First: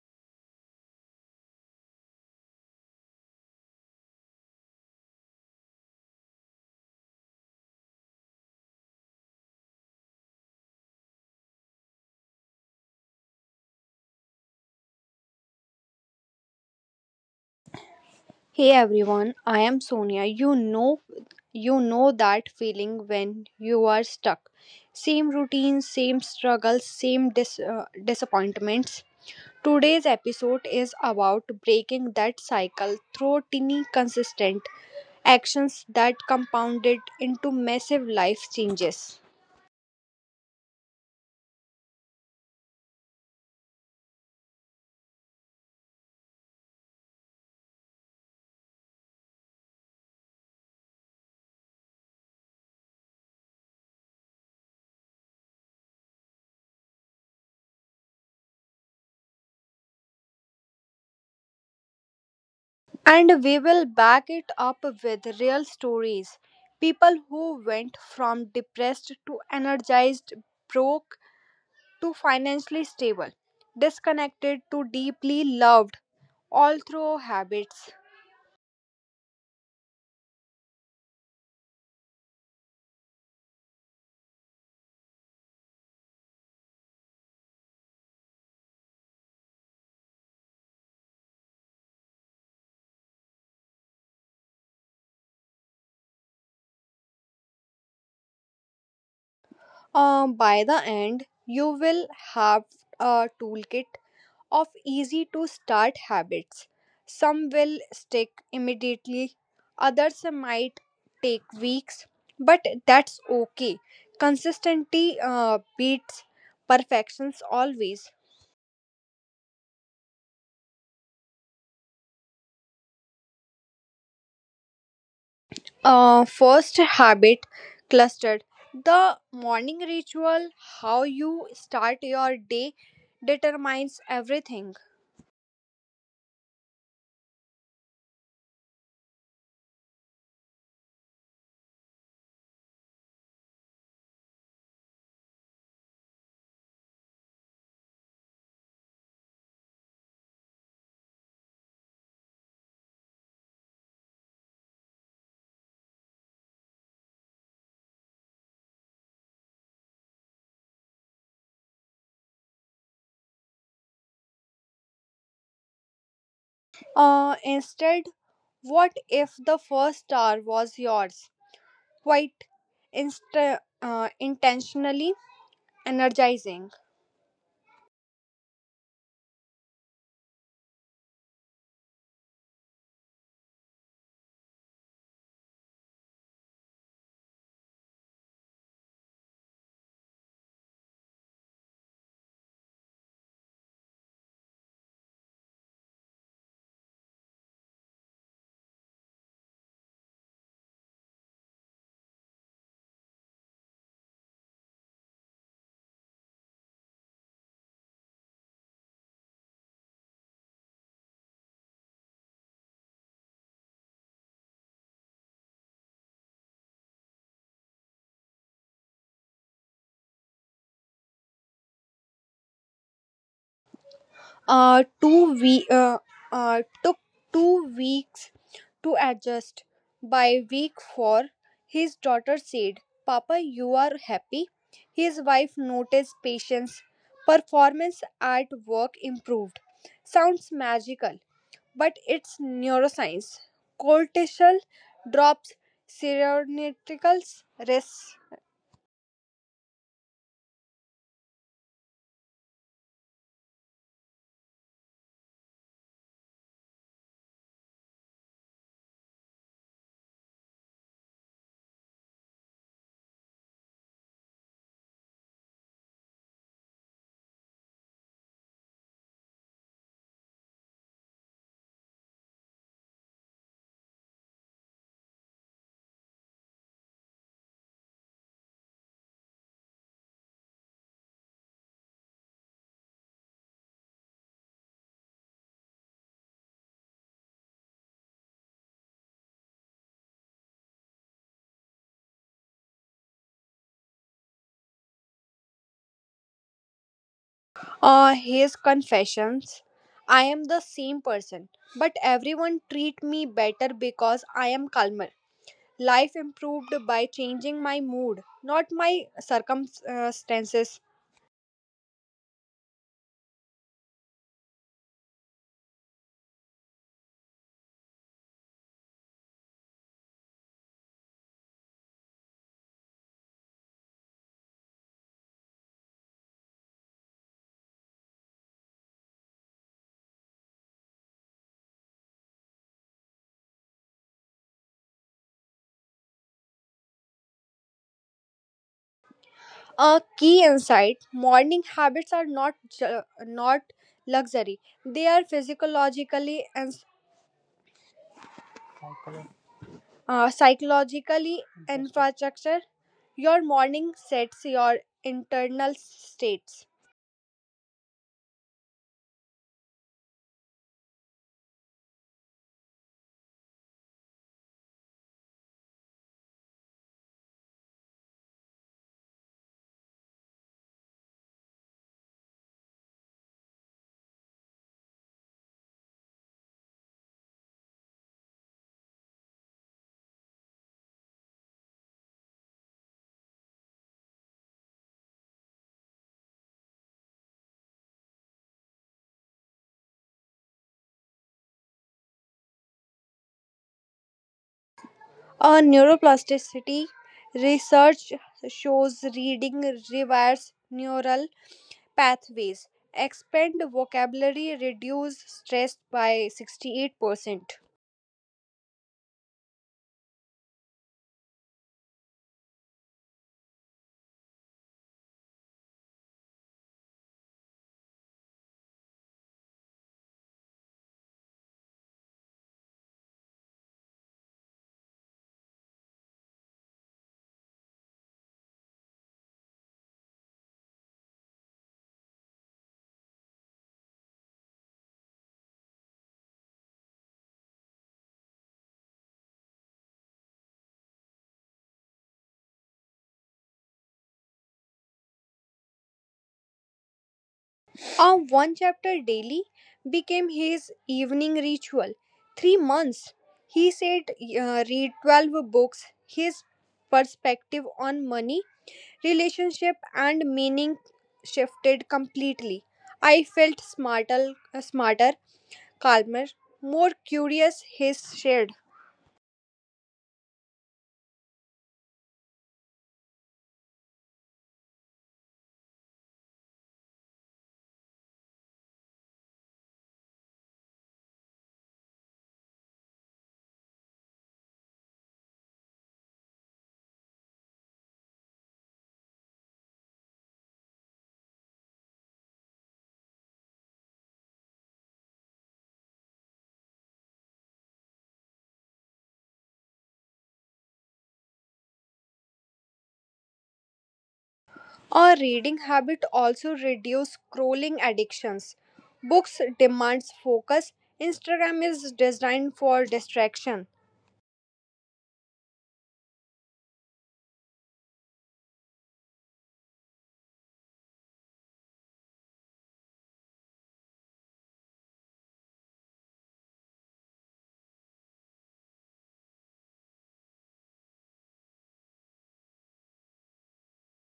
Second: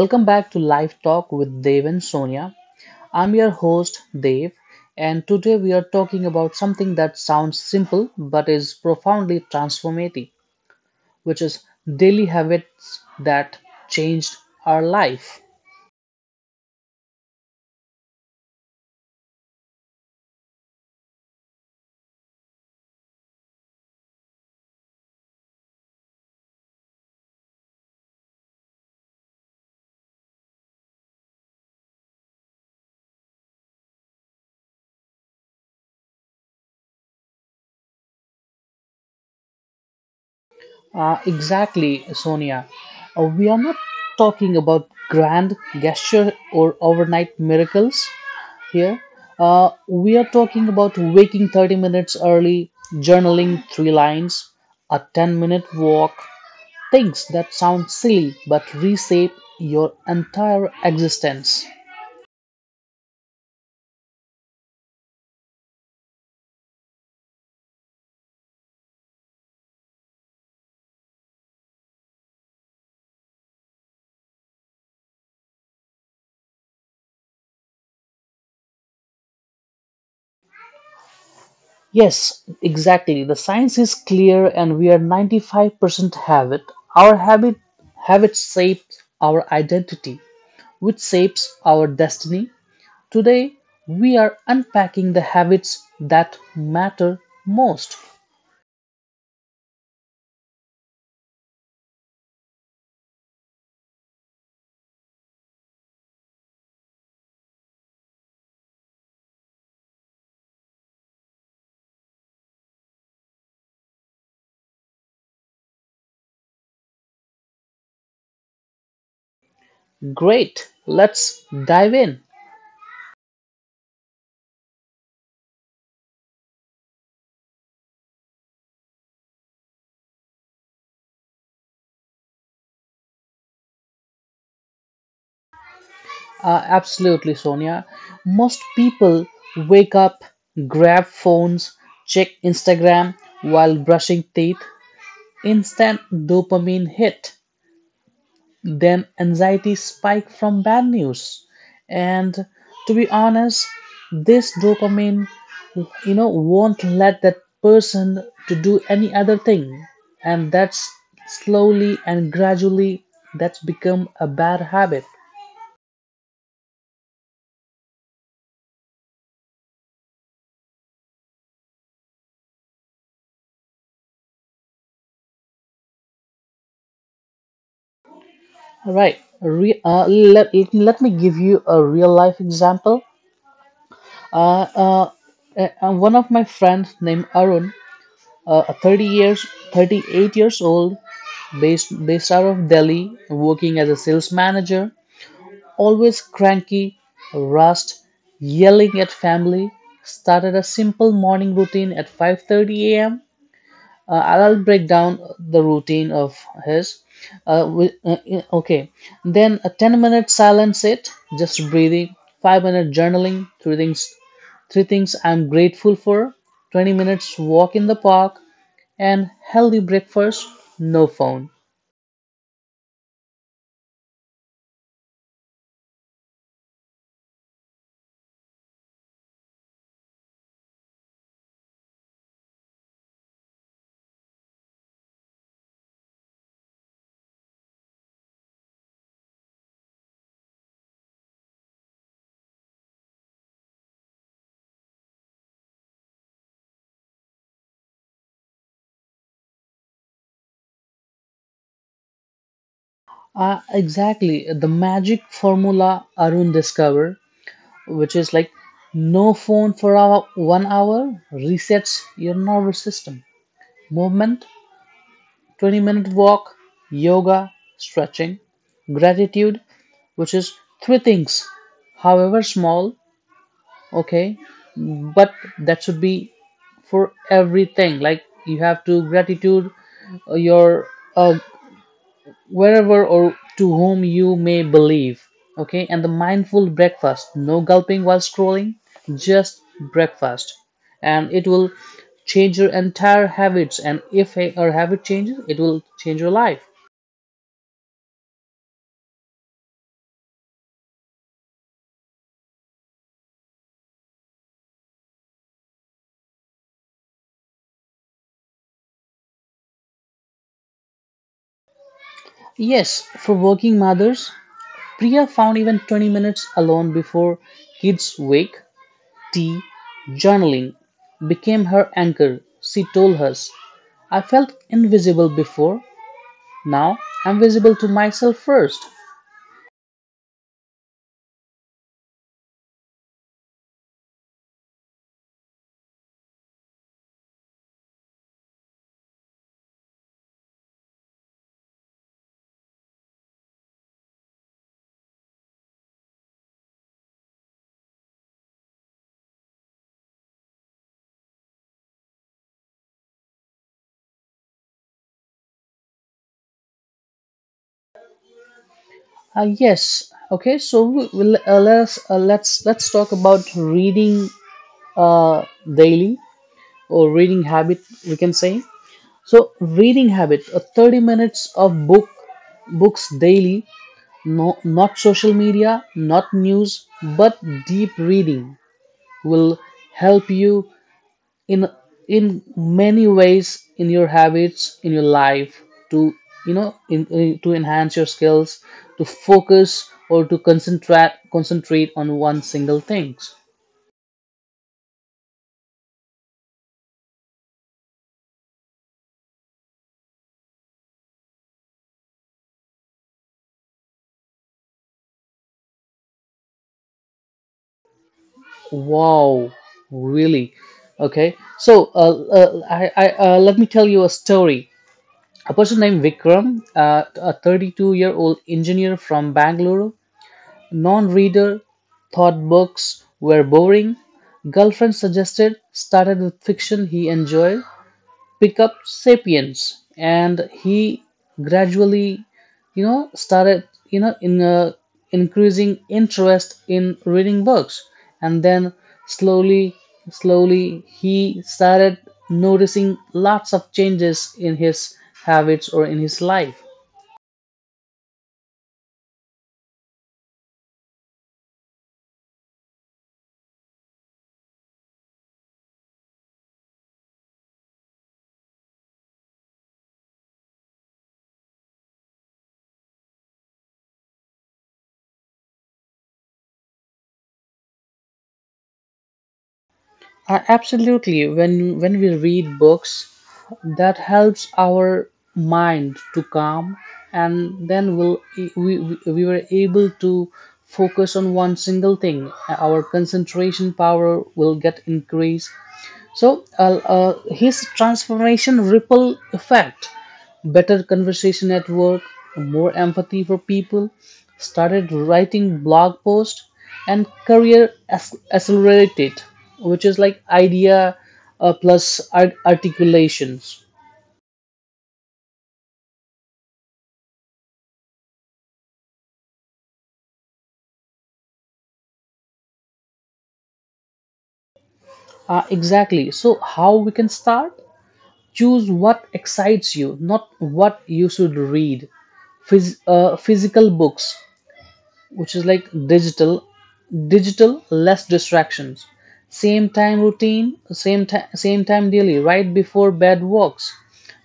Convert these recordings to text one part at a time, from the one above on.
Welcome back to Live Talk with Dave and Sonia. I'm your host, Dave, and today we are talking about something that sounds simple but is profoundly transformative, which is daily habits that changed our life. Hey everyone, I am Sonia. You know that feeling when you are stuck. Same routine, same struggles, same disappointments. Today's episode is about breaking that cycle through tiny consistent actions that compounded into massive life changes. Exactly, Sonia. We are not talking about grand gesture or overnight miracles here. We are talking about waking 30 minutes early, journaling three lines, a 10-minute walk, things that sound silly but reshape your entire existence. And we will back it up with real stories. People who went from depressed to energized, broke to financially stable, disconnected to deeply loved, all through habits. Yes, exactly. The science is clear and we are 95% habit. Our habits shape our identity, which shapes our destiny. Today, we are unpacking the habits that matter most. By the end, you will have a toolkit of easy to start habits. Some will stick immediately, others might take weeks, but that's okay. Consistency beats perfections always. Great, let's dive in. First habit clustered. The morning ritual, how you start your day, determines everything. Absolutely, Sonia. Most people wake up, grab phones, check Instagram while brushing teeth. Instant dopamine hit, then anxiety spike from bad news. And to be honest, this dopamine won't let that person to do any other thing. And that's slowly and gradually that's become a bad habit. Instead, what if the first hour was yours? Quite intentionally energizing. All right. A re- let, let let me give you a real life example. Uh, uh, one of my friends named Arun, a 30 years, 38 years old, based out of Delhi, working as a sales manager, always cranky, rust, yelling at family, started a simple morning routine at 5:30 a.m. I'll break down the routine of his. Okay, then a 10-minute silence sit, just breathing, 5-minute journaling, three things, I'm grateful for, 20 minutes walk in the park, and healthy breakfast, no phone. Two we took 2 weeks to adjust. By week four, his daughter said, "Papa, you are happy." His wife noticed patience. Performance at work improved. Sounds magical but it's neuroscience. Cortisol drops, serotonin rises. Exactly, the magic formula Arun discovered, which is like no phone for hour, 1 hour resets your nervous system. Movement 20-minute walk, yoga, stretching, gratitude, which is three things, however small, okay, but that should be for everything. Like you have to gratitude your uh, wherever or to whom you may believe, okay, and the mindful breakfast, no gulping while scrolling, just breakfast, and it will change your entire habits. And if a habit changes, it will change your life. His confessions: I am the same person, but everyone treat me better because I am calmer. Life improved by changing my mood, not my circumstances. Yes, for working mothers, Priya found even 20 minutes alone before kids wake, tea, journaling became her anchor. She told us, I felt invisible before, now I'm visible to myself first. A key insight: morning habits are not luxury, they are physiologically and psychologically infrastructure. Your morning sets your internal states. Ah yes, okay, so we, we'll, let's talk about reading uh, daily or reading habit, we can say. So, reading habit, 30 minutes of books daily. No, not social media, not news, but deep reading will help you in in many ways in your habits, in your life to to enhance your skills, to focus or to concentrate on one single thing. Neuroplasticity research shows reading rewires neural pathways, expand vocabulary, reduce stress by 68%. Wow, really? Okay. So, let me tell you a story. A person named Vikram, a 32-year-old engineer from Bangalore, non-reader thought books were boring. Girlfriend suggested started with fiction he enjoyed, pick up *Sapiens*, and he gradually, started, you know, in increasing interest in reading books, and then slowly, slowly, he started noticing lots of changes in his habits or in his life. One chapter daily became his evening ritual. 3 months, he said, read 12 books. His perspective on money, relationship, and meaning shifted completely. I felt smarter, calmer, more curious, his shared. Absolutely. When we read books, that helps our mind to calm, and then we'll, we were able to focus on one single thing. Our concentration power will get increased. So his transformation ripple effect better conversation at work, more empathy for people, started writing blog posts and career accelerated, which is like idea plus articulations. Our reading habit also reduces scrolling addictions. Books demands focus. Instagram is designed for distraction. Exactly. So how we can start? Choose what excites you, not what you should read. Physical books, which is like digital digital less distractions, same time routine, same time daily, right before bed walks,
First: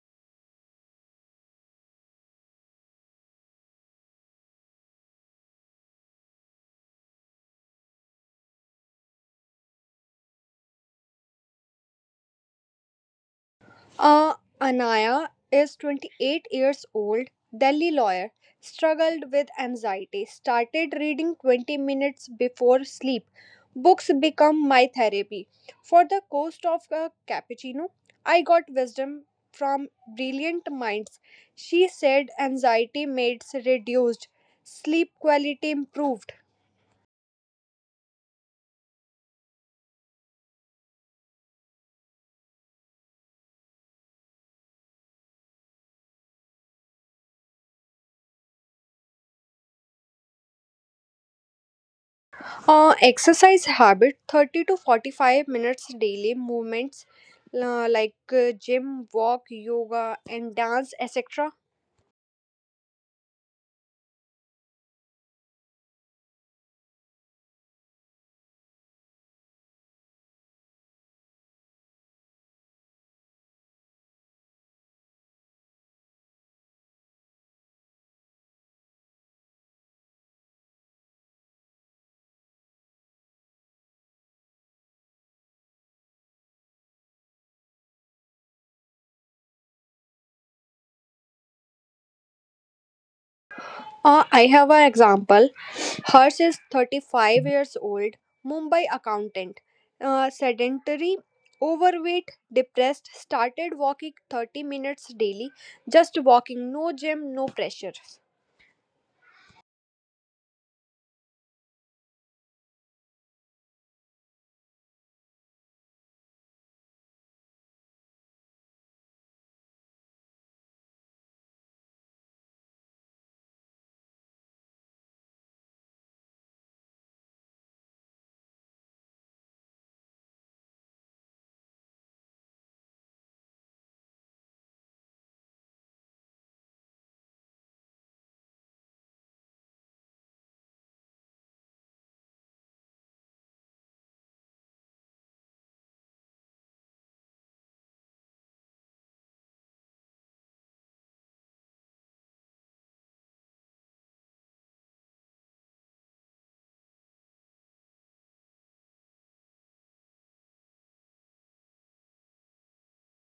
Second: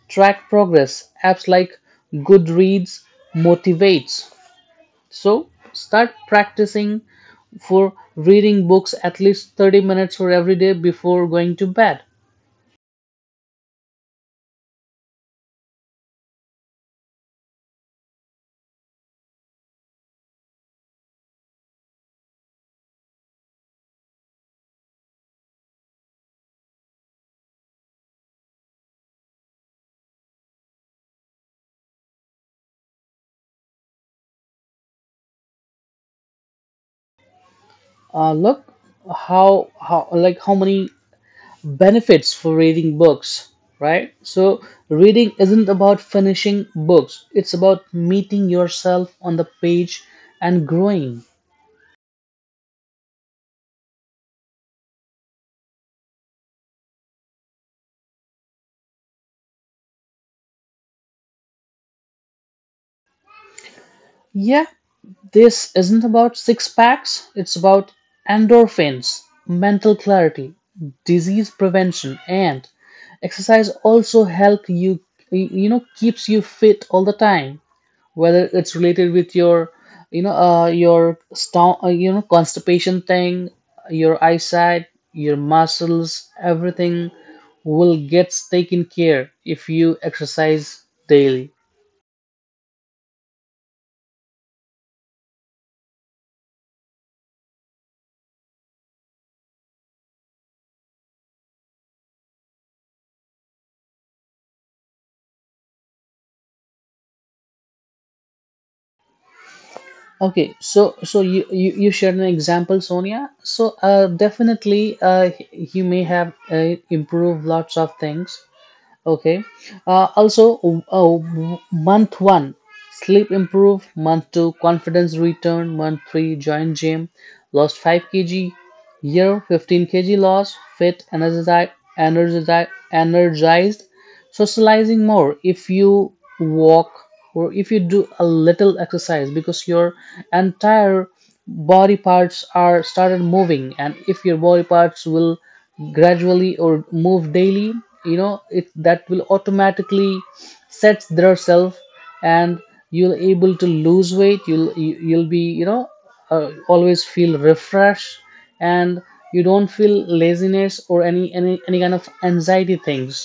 track progress apps like goodreads motivates, so start practicing for reading books at least 30 minutes for every day before going to bed. Uh, Anaya is 28 years old, Delhi lawyer, struggled with anxiety, started reading 20 minutes before sleep. Books become my therapy. For the cost of a cappuccino, I got wisdom from brilliant minds. She said anxiety meds reduced, sleep quality improved. Look how like how many benefits for reading books, right? So, reading isn't about finishing books, it's about meeting yourself on the page and growing. Exercise habit 30 to 45 minutes daily movements like gym, walk, yoga, and dance, etc. Yeah, this isn't about six packs, it's about endorphins, mental clarity, disease prevention, and exercise also help you you know keeps you fit all the time, whether it's related with your your constipation thing, your eyesight, your muscles, everything will get taken care if you exercise daily. I have an example. Hers is 35 years old, Mumbai accountant, sedentary, overweight, depressed, started walking 30 minutes daily, just walking, no gym, no pressure. Okay, so so you shared an example, Sonia, so definitely he may have improved lots of things. Okay. Also, month one, sleep improve. Month two, confidence return. Month three, join gym. Lost 5 kg. Year 15 kg loss. Fit, energized, energized, energized. Socializing more if you walk or if you do a little exercise because your entire body parts are started moving, and if your body parts will gradually or move daily, you know it that will automatically sets their self, and you'll able to lose weight. You'll be, always feel refreshed, and you don't feel laziness or any kind of anxiety things.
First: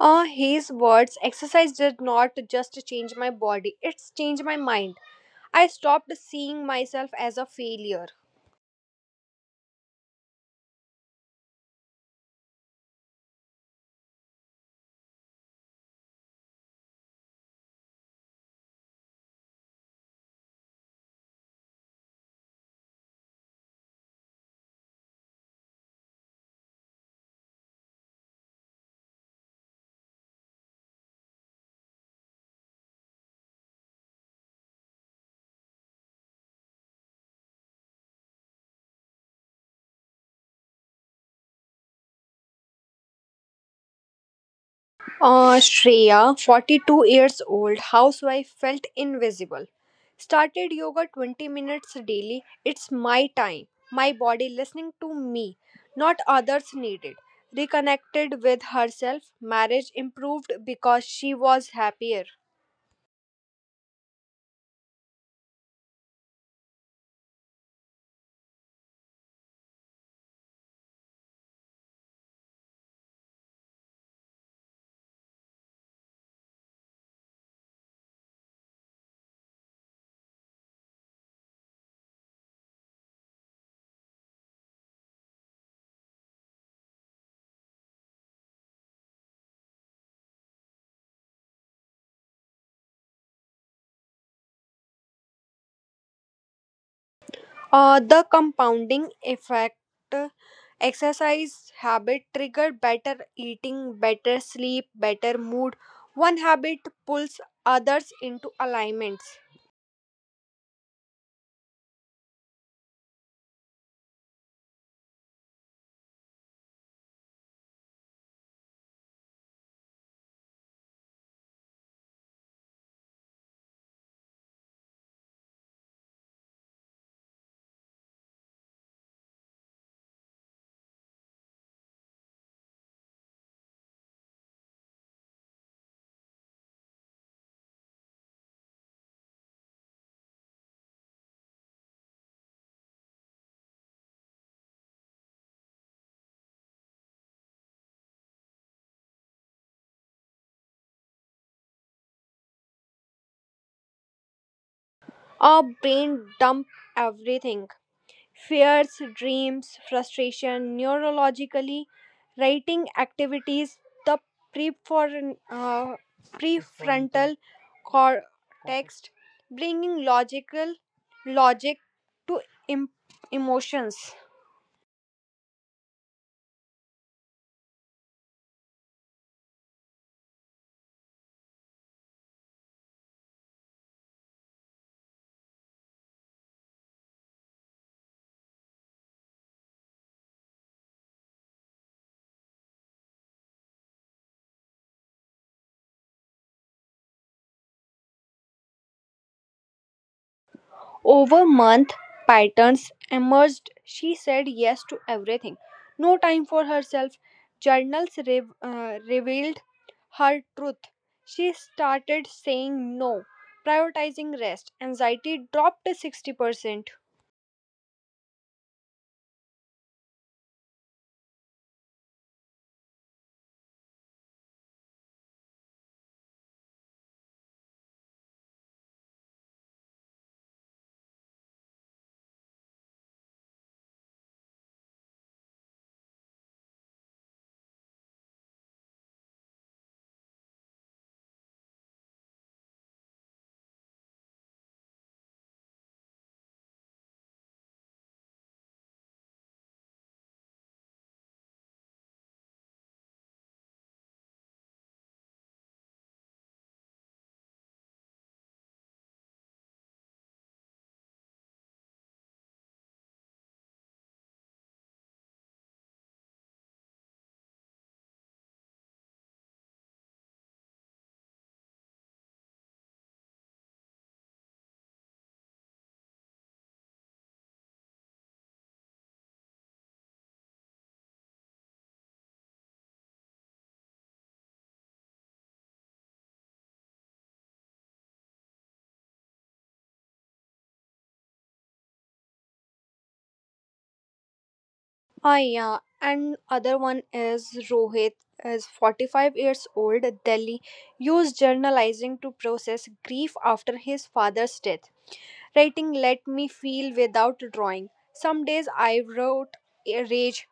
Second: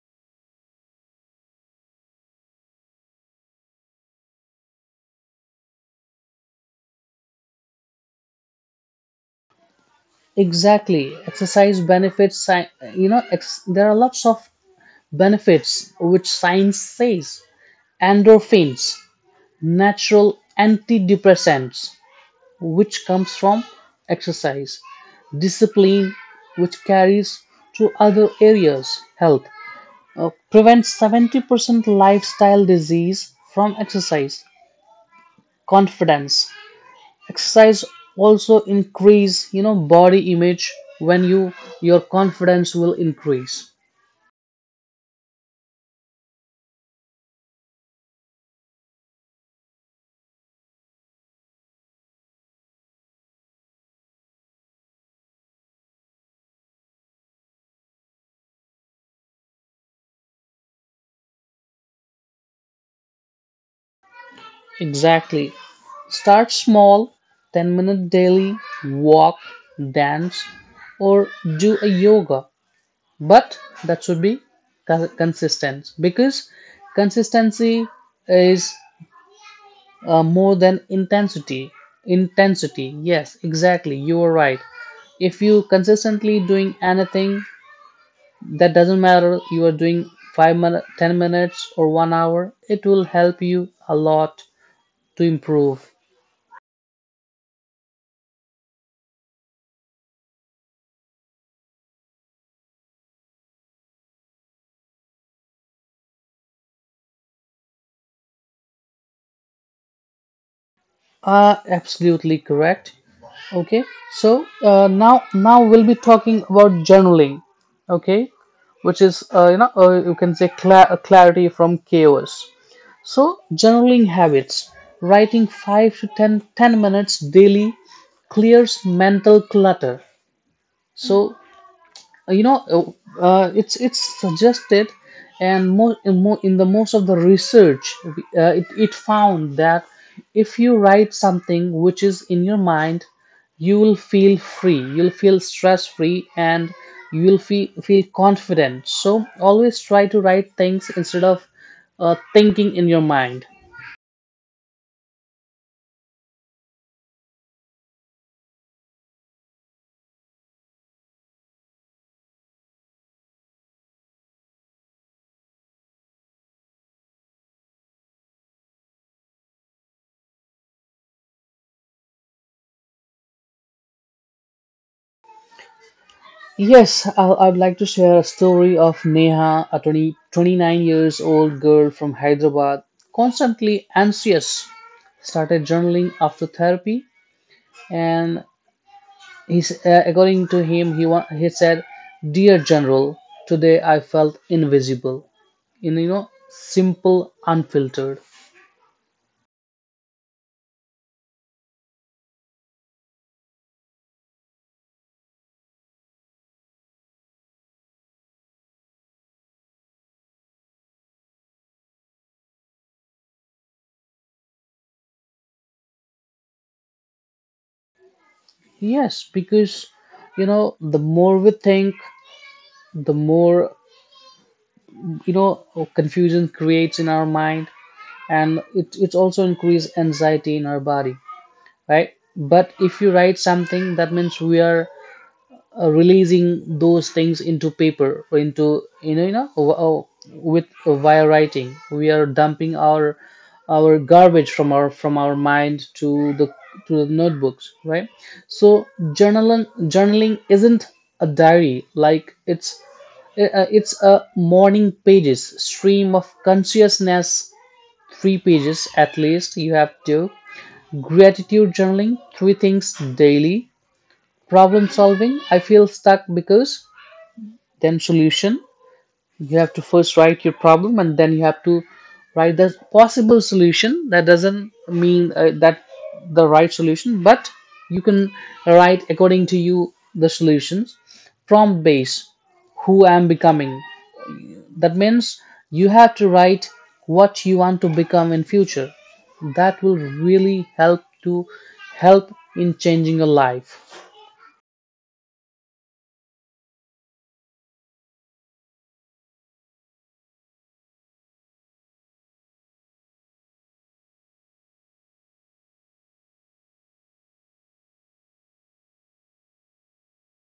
His words, exercise did not just change my body, it's changed my mind. I stopped seeing myself as a failure. Exactly. Exercise benefits, there are lots of benefits which science says. Endorphins, natural antidepressants, which comes from exercise, discipline, which carries to other areas, health, prevents 70% lifestyle disease from exercise, confidence. Exercise also increase, body image when your confidence will increase. Shreya, 42 years old, housewife, felt invisible. Started yoga 20 minutes daily. It's my time, my body listening to me, not others needed. Reconnected with herself, marriage improved because she was happier. Exactly. Start small, 10-minute daily walk, dance, or do a yoga. But that should be consistent because consistency is more than intensity. Intensity, yes, exactly. You are right. If you consistently doing anything, that doesn't matter. You are doing 5 minute, 10 minutes, or 1 hour. It will help you a lot to improve. The compounding effect, uh, exercise habit trigger better eating, better sleep, better mood. One habit pulls others into alignments. Absolutely correct. Okay, so now we'll be talking about journaling. Okay, which is you can say clarity from chaos. So journaling habits, writing five to 10 minutes daily clears mental clutter. So it's suggested, and more in, mo in the most of the research it found that if you write something which is in your mind, you will feel free, you'll feel stress free, and you will feel confident, so always try to write things instead of thinking in your mind. Our brain dump everything: fears, dreams, frustration, neurologically, writing activities, the prefor- uh, prefrontal cortex, bringing logic to em- emotions. Yes, I would like to share a story of Neha, a 20 29 years old girl from Hyderabad, constantly anxious, started journaling after therapy, and he's according to him he said, dear general, today I felt invisible in, simple unfiltered. Over month, patterns emerged. She said yes to everything. No time for herself. Journals revealed her truth. She started saying no, prioritizing rest. Anxiety dropped to 60%. Yes, because the more we think, the more you know confusion creates in our mind, and it also increases anxiety in our body, right? But if you write something, that means we are releasing those things into paper, or into you know w- with via writing we are dumping our garbage from our mind to the notebooks, right. So journaling isn't a diary, like it's a morning pages stream of consciousness, three pages at least you have to. Gratitude journaling, three things daily. Problem solving, I feel stuck because, then solution. You have to first write your problem and then you have to write the possible solution. That doesn't mean that the right solution, but you can write according to you the solutions, from base who I am becoming. That means you have to write what you want to become in future. That will really help to help in changing your life. Ah, yeah. And other one is Rohit is 45 years old, Delhi, used journalizing to process grief after his father's death. Writing let me feel without drawing. Some days I wrote a rage,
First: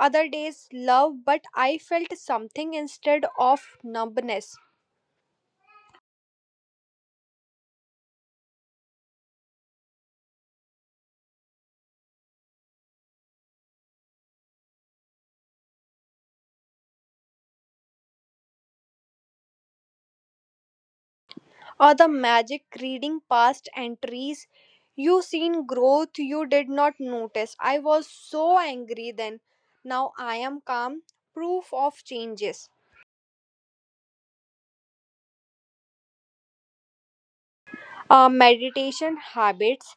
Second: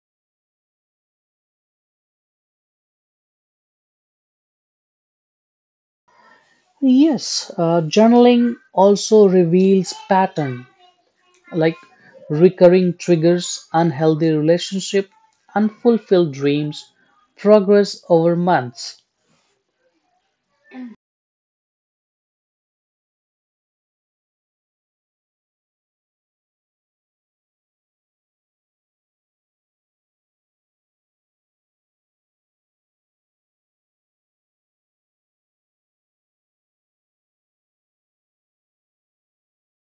other days love, but I felt something instead of numbness. Yes, journaling also reveals pattern, like recurring triggers, unhealthy relationship, unfulfilled dreams, progress over months. Or the magic reading past entries. You seen growth you did not notice. I was so angry then. Now I am calm, proof of changes. Meditation habits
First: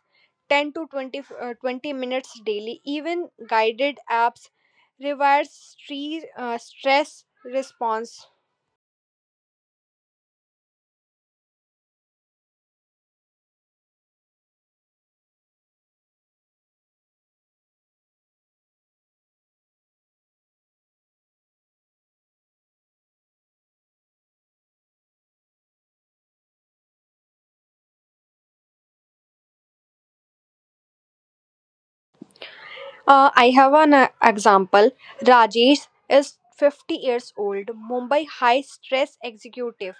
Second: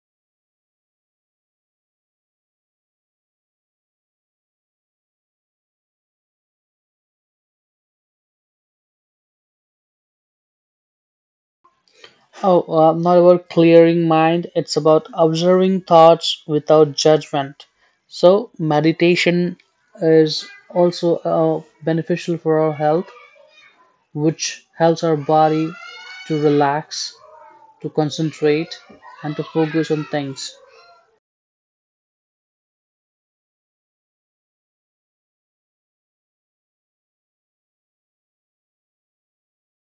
20 minutes daily, even guided apps reverse stress response. Oh, not about clearing mind. It's about observing thoughts without judgment. So meditation is also beneficial for our health, which helps our body to relax, to concentrate, and to focus on things. I have an example. Rajesh is 50 years old, Mumbai high stress executive.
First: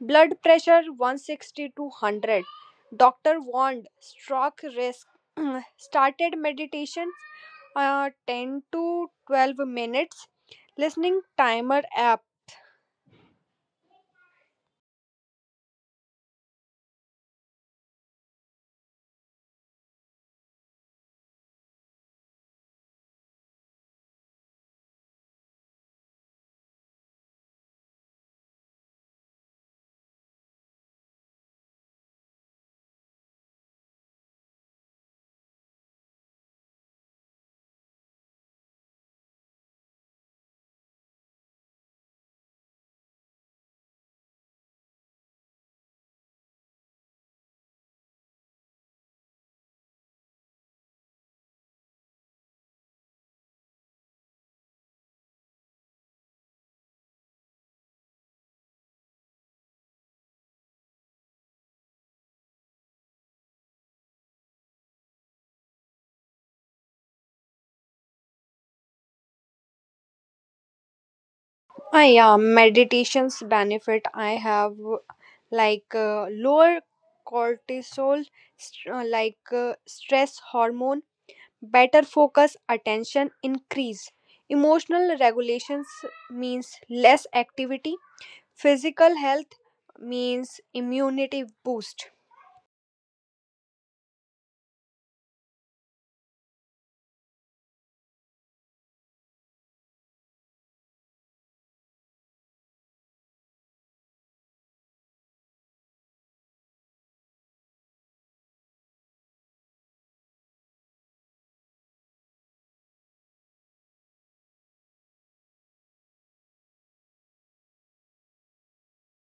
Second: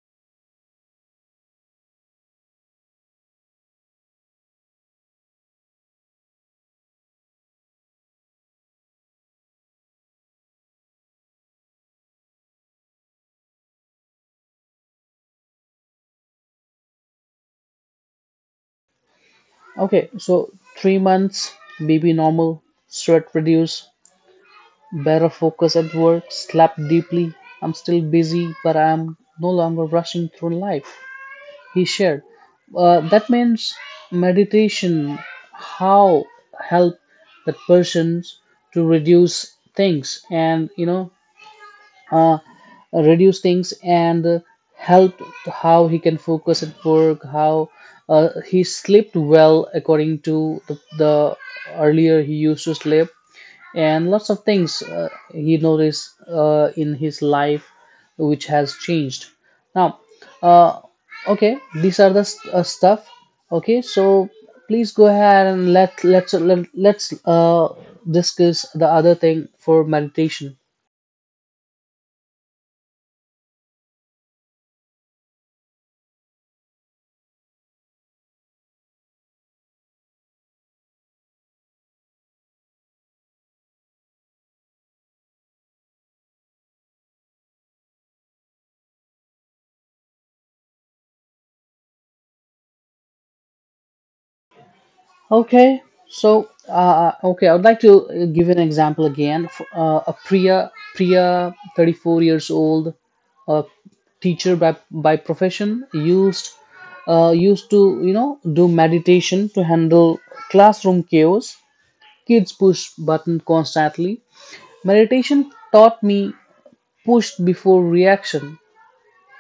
Blood pressure 160 to 100. Doctor warned stroke risk. Started meditation 10 to 12 minutes. Listening timer app. Okay, so 3 months, baby normal, sweat reduce, better focus at work, slept deeply. I'm still busy, but I'm no longer rushing through life. He shared. That means meditation, how help that persons to reduce things, and uh, reduce things and helped how he can focus at work, how he slept well according to the earlier he used to sleep, and lots of things he noticed in his life, which has changed now. Uh, okay these are the stuff. Okay, so please go ahead and let's discuss the other thing for meditation. Ah, yeah, meditation's benefit I have like lower cortisol, stress hormone, better focus, attention increase. Emotional regulations means less activity. Physical health means immunity boost. Okay, I would like to give an example again. Priya, 34 years old, a teacher by profession, used to you know do meditation to handle classroom chaos. Kids push button constantly. Meditation taught me push before reaction,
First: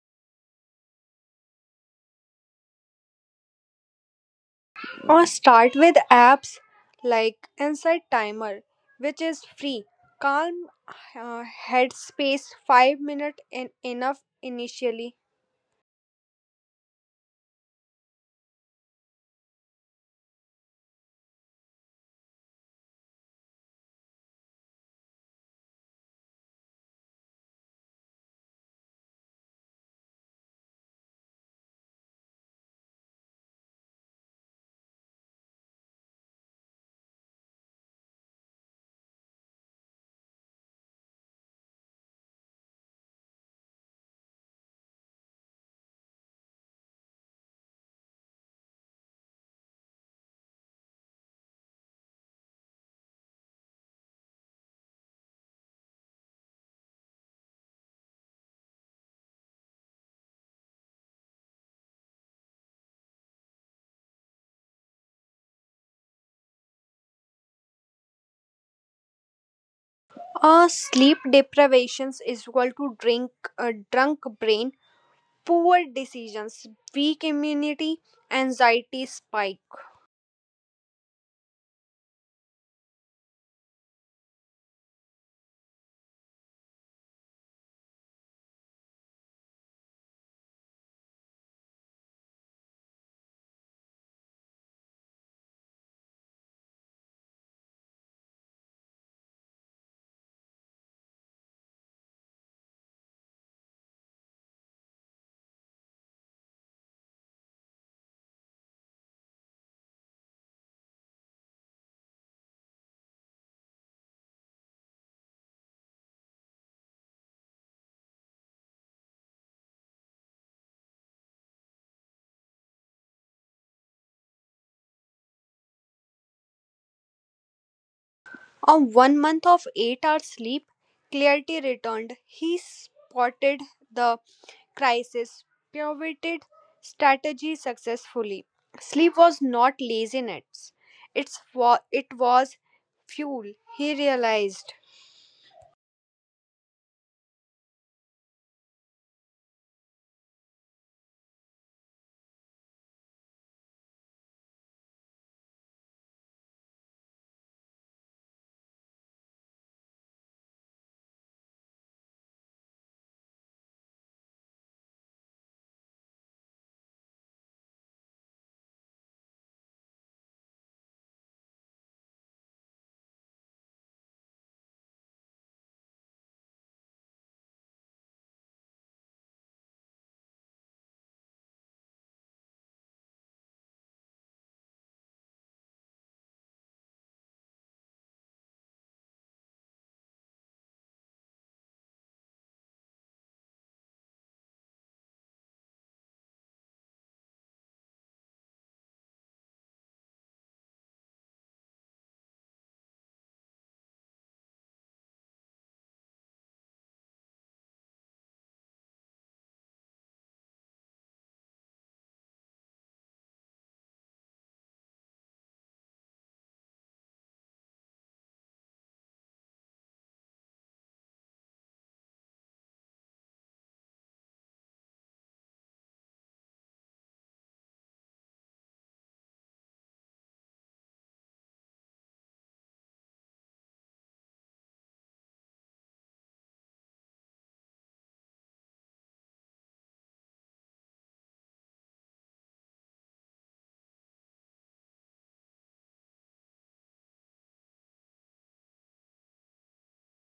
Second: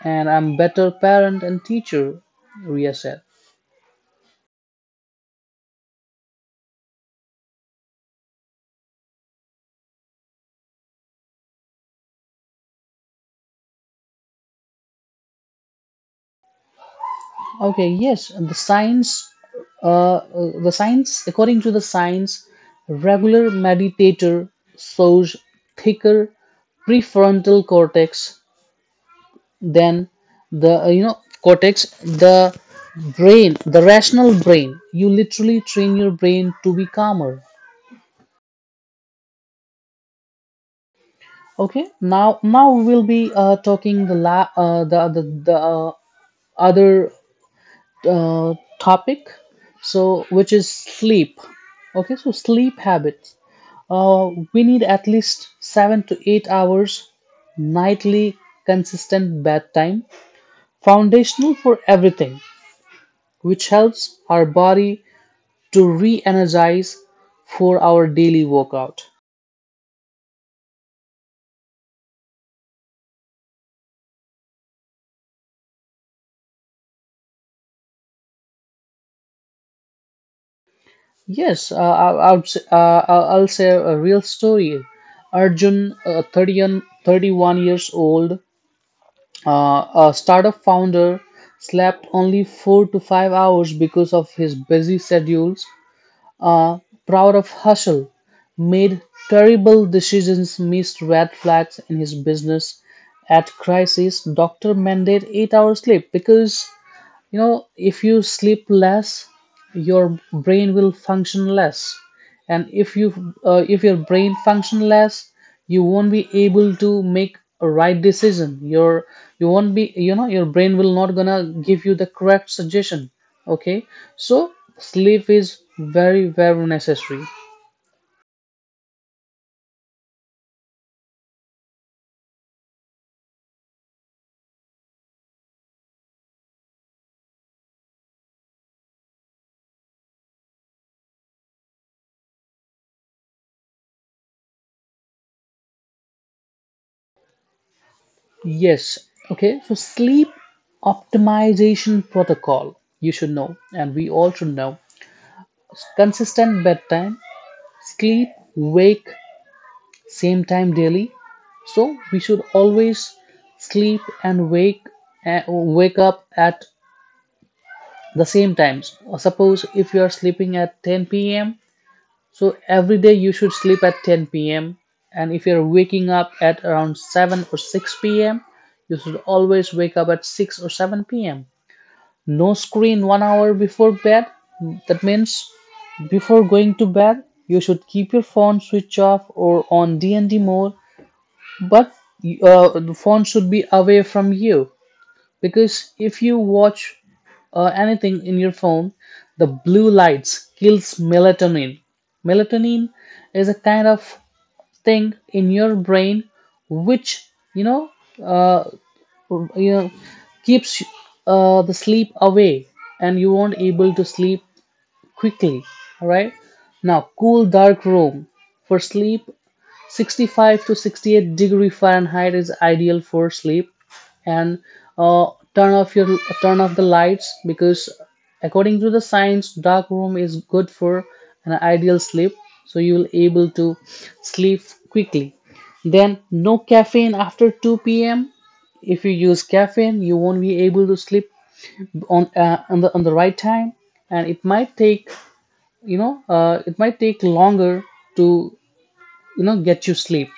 and I'm better parent and teacher. Ria said. Or start with apps like Insight Timer, which is free. Calm headspace 5 minutes and enough initially. Okay, yes, the science, according to the science, regular meditator shows thicker prefrontal cortex than the, cortex, the brain, the rational brain. You literally train your brain to be calmer. Okay, now we will be talking the la the other uh, topic, so which is sleep. Okay, so sleep habits. We need at least 7 to 8 hours nightly, consistent bedtime, foundational for everything, which helps our body to re-energize for our daily workout. Sleep deprivations is equal to drunk brain, poor decisions, weak immunity, anxiety spike. Yes. I'll say a real story. Arjun, 30 and 31 years old. A startup founder, slept only 4 to 5 hours because of his busy schedules. Uh, Proud of hustle, made terrible decisions, missed red flags in his business. At crisis, doctor mandate 8 hours sleep, because you know if you sleep less, your brain will function less. And if your brain function less, you won't be able to make a right decision. Your- you won't be you know your brain will not gonna give you the correct suggestion. Okay, so sleep is very necessary. On 1 month of 8 hours sleep, clarity returned. He spotted the crisis, pivoted strategy successfully. Sleep was not laziness, it was fuel, he realized. Yes. Okay. So sleep optimization protocol, you should know, and we all should know. Consistent bedtime, sleep, wake same time daily. So we should always sleep and wake up at the same times. Suppose if you are sleeping at 10 p.m., so every day you should sleep at 10 p.m., and if you're waking up at around 7 or 6 p.m., you should always wake up at 6 or 7 p.m. No screen 1 hour before bed. That means before going to bed, you should keep your phone switch off or on D&D mode, but the phone should be away from you, because if you watch anything in your phone, the blue lights kills melatonin. Melatonin is a kind of thing in your brain which, you know, uh, you know, keeps the sleep away, and you won't able to sleep quickly. All right, now cool dark room for sleep. 65 to 68 degree Fahrenheit is ideal for sleep, and turn off the lights, because according to the science, dark room is good for an ideal sleep, so you will able to sleep quickly. Then no caffeine after 2 p.m. If you use caffeine, you won't be able to sleep on on the right time, and it might take, you know, it might take longer to, you know, get you sleep.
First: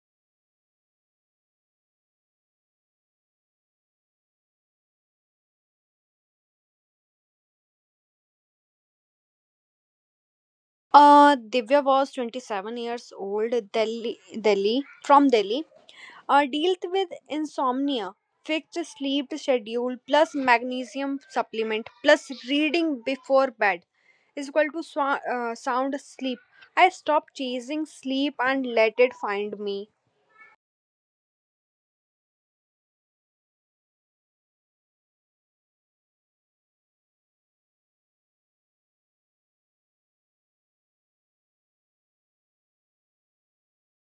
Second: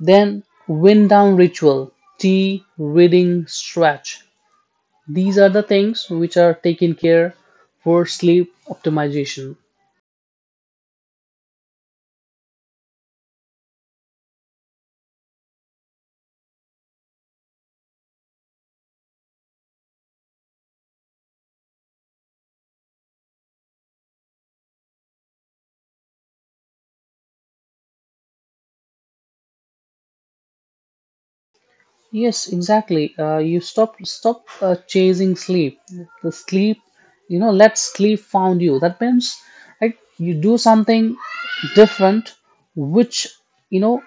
Then wind down ritual, tea, reading, stretch. These are the things which are taken care for sleep optimization. Divya was 27 years old, Delhi, from Delhi. Dealt with insomnia, fixed sleep schedule plus magnesium supplement plus reading before bed is equal to sound sleep. I stopped chasing sleep and let it find me. Yes, exactly. You stop chasing sleep. The sleep, you know, let sleep found you. That means, right? You do something different, which, you know,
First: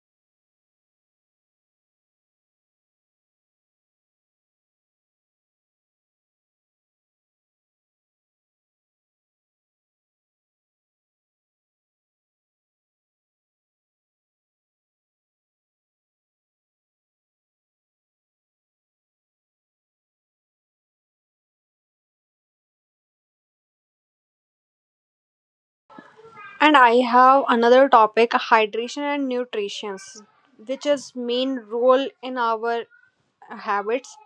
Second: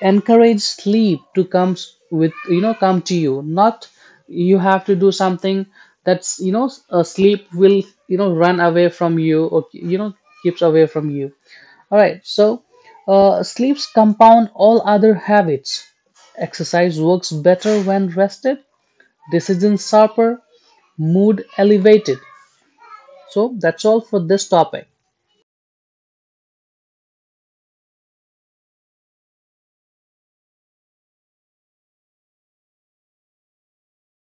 encourage sleep to come with, you know, come to you, not you have to do something. That's, you know, sleep will, you know, run away from you, or, you know, keeps away from you. All right, so sleeps compound all other habits. Exercise works better when rested, decisions sharper, mood elevated. So that's all for this topic. And I have another topic, hydration and nutrition, which is main role in our habits.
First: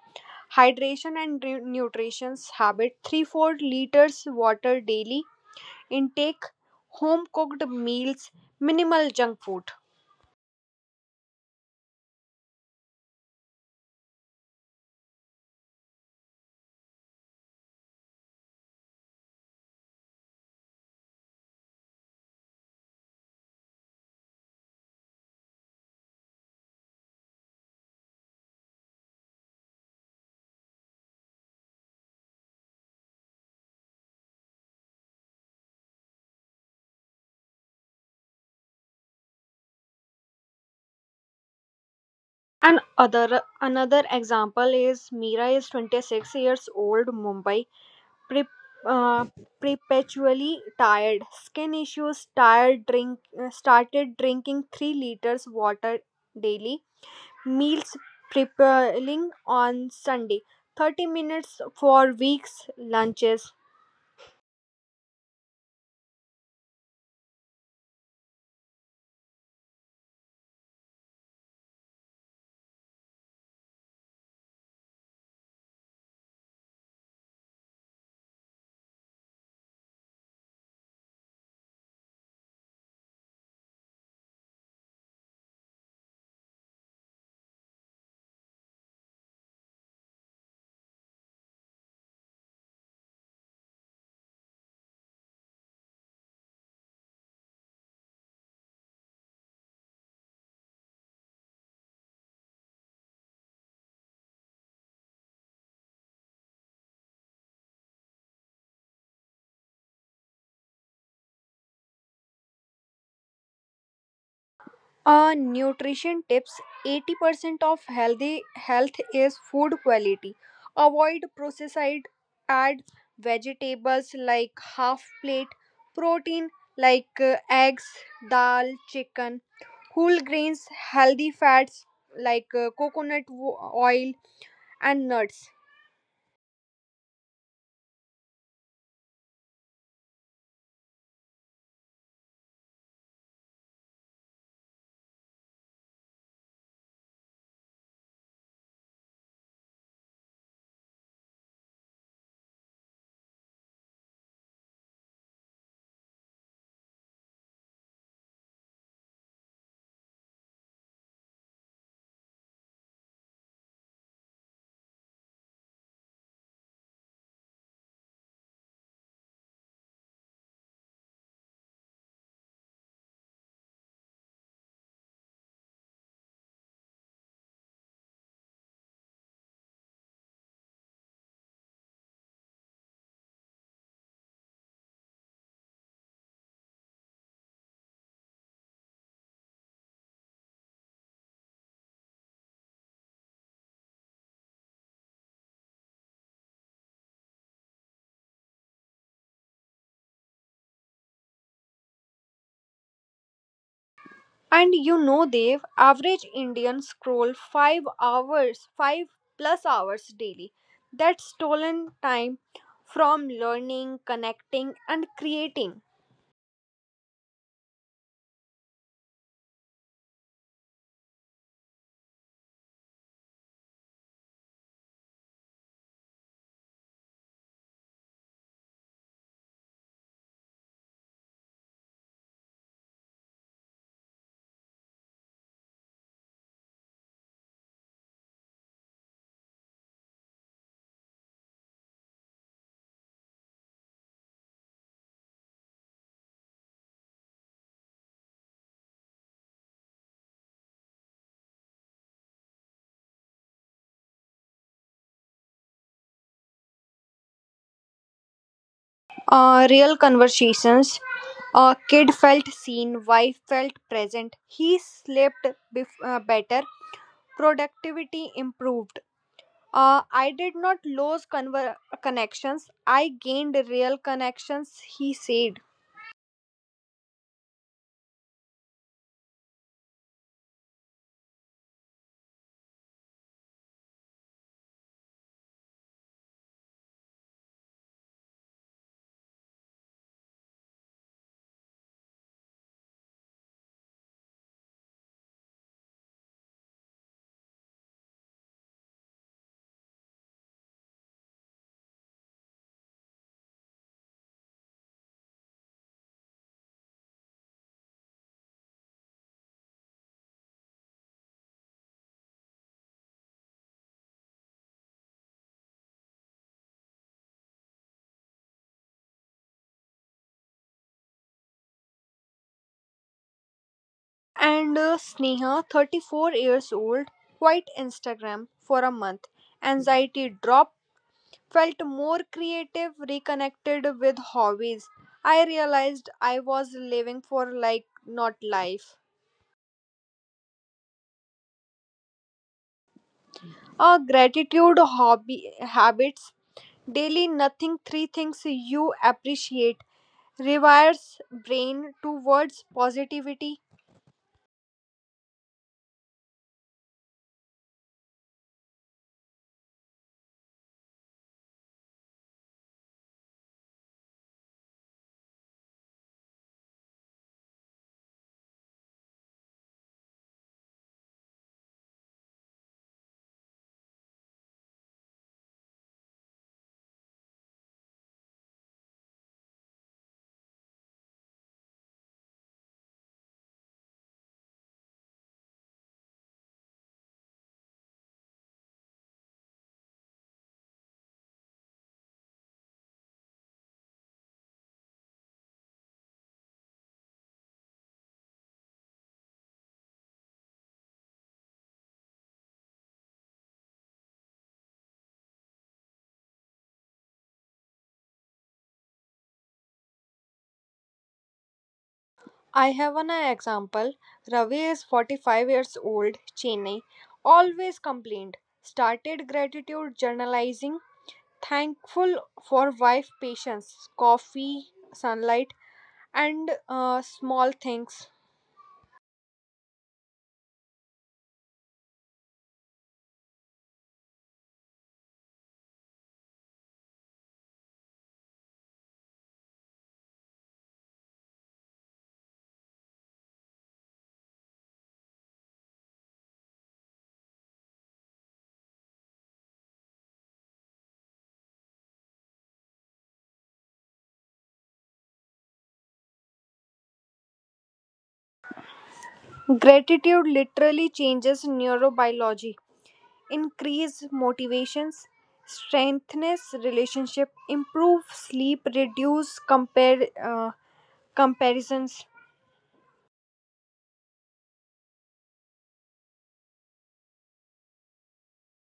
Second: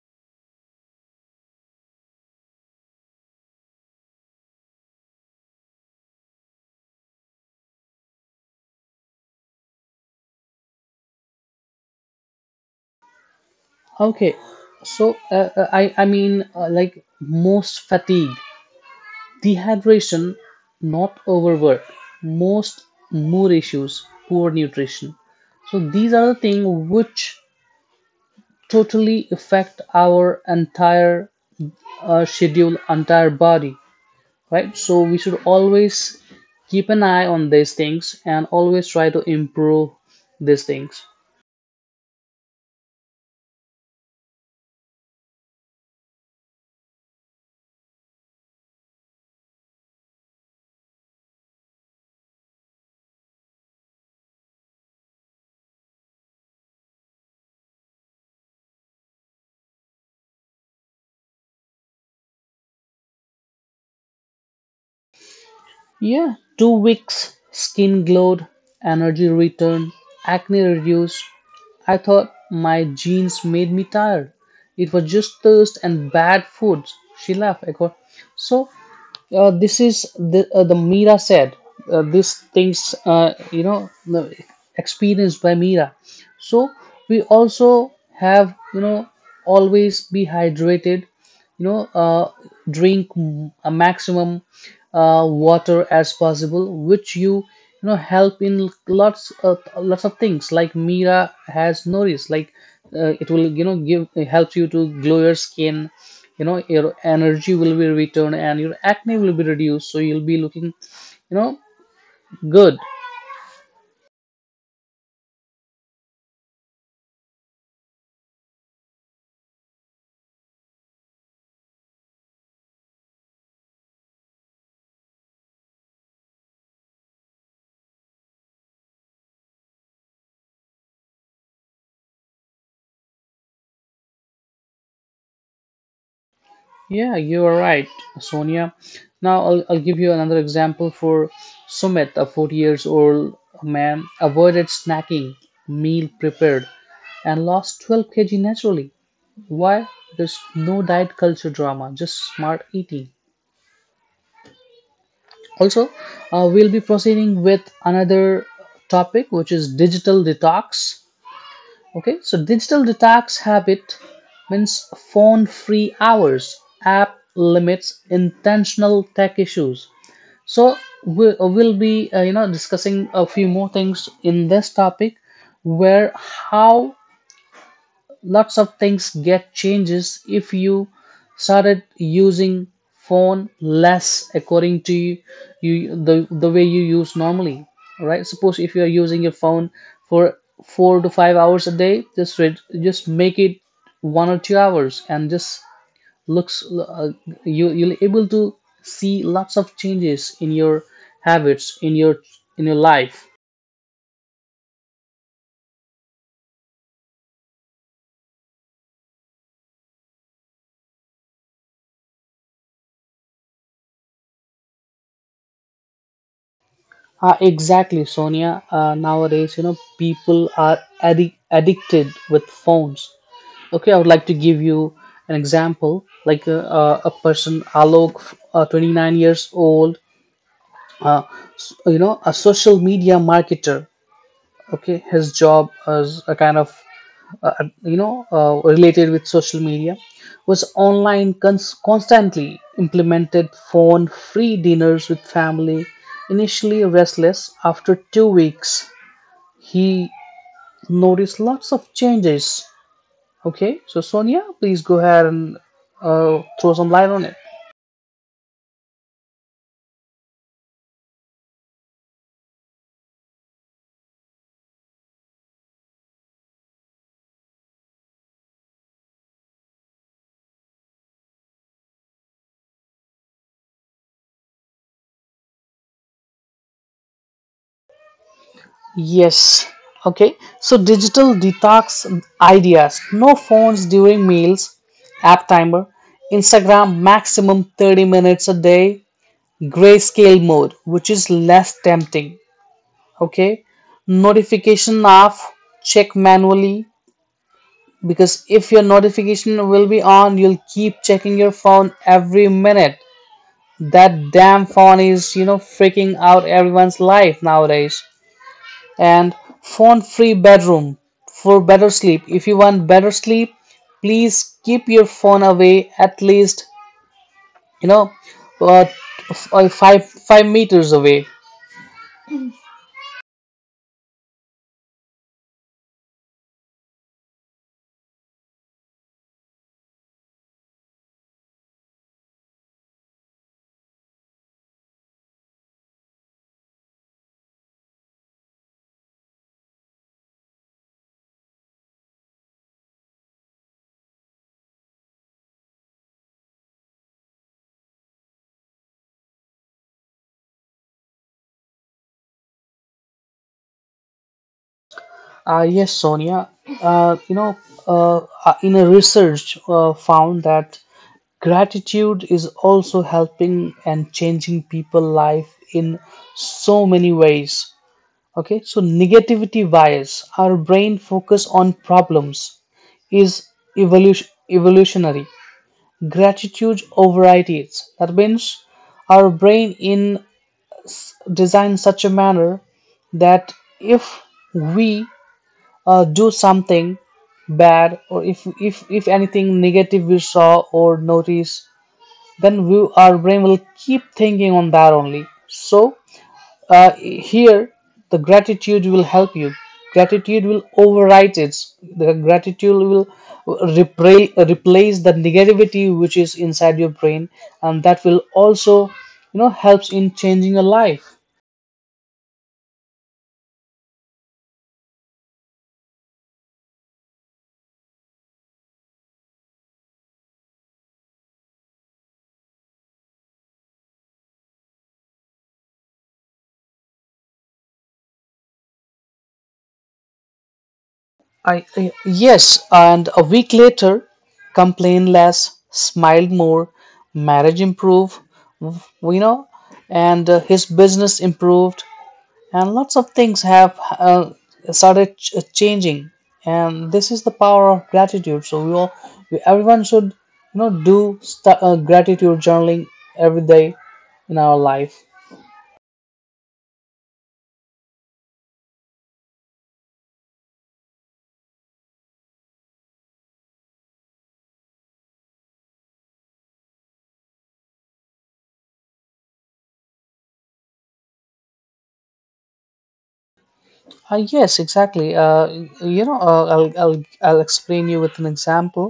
Hydration and nutrition habit 3 4 liters water daily intake, home cooked meals, minimal junk food. Okay, so I mean, like, most fatigue, dehydration, not overwork. Most mood issues, poor nutrition. So these are the things which totally affect our entire schedule, entire body, right? So we should always keep an eye on these things and always try to improve these things. And other another example is Mira is 26 years old, Mumbai, pre- uh, perpetually tired, skin issues, tired drink, started drinking 3 liters water daily, meals preparing on Sunday 30 minutes for weeks lunches. Yeah, 2 weeks, skin glowed, energy returned, acne reduced. I thought my genes made me tired. It was just thirst and bad food. She laughed. I go, so this is the, the Mira said. These things, you know, the- experienced by Mira. So we also have, you know, always be hydrated. You know, drink a maximum water as possible, which you know, help in lots of things, like Mira has noticed. Like it will, you know, give, it helps you to glow your skin. You know, your energy will be returned, and your acne will be reduced, so you'll be looking, you know, good. Nutrition tips: 80% of healthy health is food quality. Avoid processed, add vegetables like half plate, protein like eggs, dal, chicken, whole grains, healthy fats like oil, and nuts. Yeah, you are right, Sonia. Now I'll give you another example. For Sumit, a 40 years old man, avoided snacking, meal prepared, and lost 12 kg naturally. Why? There's no diet culture drama, just smart eating. Also, we'll be proceeding with another topic, which is digital detox. Okay, so digital detox habit means phone free hours, app limits, intentional tech issues. So we will be, you know, discussing a few more things in this topic, where how lots of things get changes if you started using phone less according to you, the way you use normally, right? Suppose if you are using your phone for 4 to 5 hours a day, just just make it 1 or 2 hours, and just looks, you, you'll able to see lots of changes in your habits in your life. And you know, Dev, average Indian scroll 5 hours, five plus hours daily. That's stolen time from learning, connecting, and creating. Exactly, Sonia. Nowadays, you know, people are addicted with phones. Okay, I would like to give you an example. Like a person, Alok, 29 years old, uh, you know, a social media marketer. Okay, his job as a kind of uh, you know, related with social media, was online constantly implemented phone free dinners with family, initially restless. After 2 weeks, he noticed lots of changes. Okay, so Sonia, please go ahead and throw some light on it. Real conversations. A kid felt seen, wife felt present. He slept better. Productivity improved. I did not lose connections. I gained real connections, he said. Yes. Okay. So digital detox ideas. No phones during meals. App timer. Instagram maximum 30 minutes a day. Grayscale mode, which is less tempting. Okay. Notification off. Check manually, because if your notification will be on, you'll keep checking your phone every minute. That damn phone is, you know, freaking out everyone's life nowadays. And phone free bedroom for better sleep. If you want better sleep, please keep your phone away at least, you know, uh, five meters away. And Sneha, 34 years old, quit Instagram for a month. Anxiety dropped, felt more creative, reconnected with hobbies. I realized I was living for like not life. Gratitude hobby habits: daily nothing three things you appreciate rewires brain towards positivity. Yes, Sonia. You know, uh, in a research, found that gratitude is also helping and changing people life in so many ways. Okay, so negativity bias, our brain focus on problems, is evolution, evolutionary. Gratitude overrides. That means our brain in design such a manner that if we do something bad, or if anything negative we saw or notice, then we, our brain will keep thinking on that only. So here the gratitude will help you. Gratitude will overwrite it. The gratitude will replace the negativity which is inside your brain, and that will also, you know, helps in changing your life. I have an example. Ravi is 45 years old, Chennai, always complained. Started gratitude journalizing, thankful for wife, patience, coffee, sunlight, and small things. Yes. And a week later, complain less, smile more, marriage improve, you know. And his business improved, and lots of things have started changing. And this is the power of gratitude. So we all, we, everyone should, you know, do gratitude journaling every day in our life. Gratitude literally changes neurobiology, increase motivations, strengthens relationship, improve sleep, reduce compare comparisons. Yes, exactly. You know, I'll explain you with an example.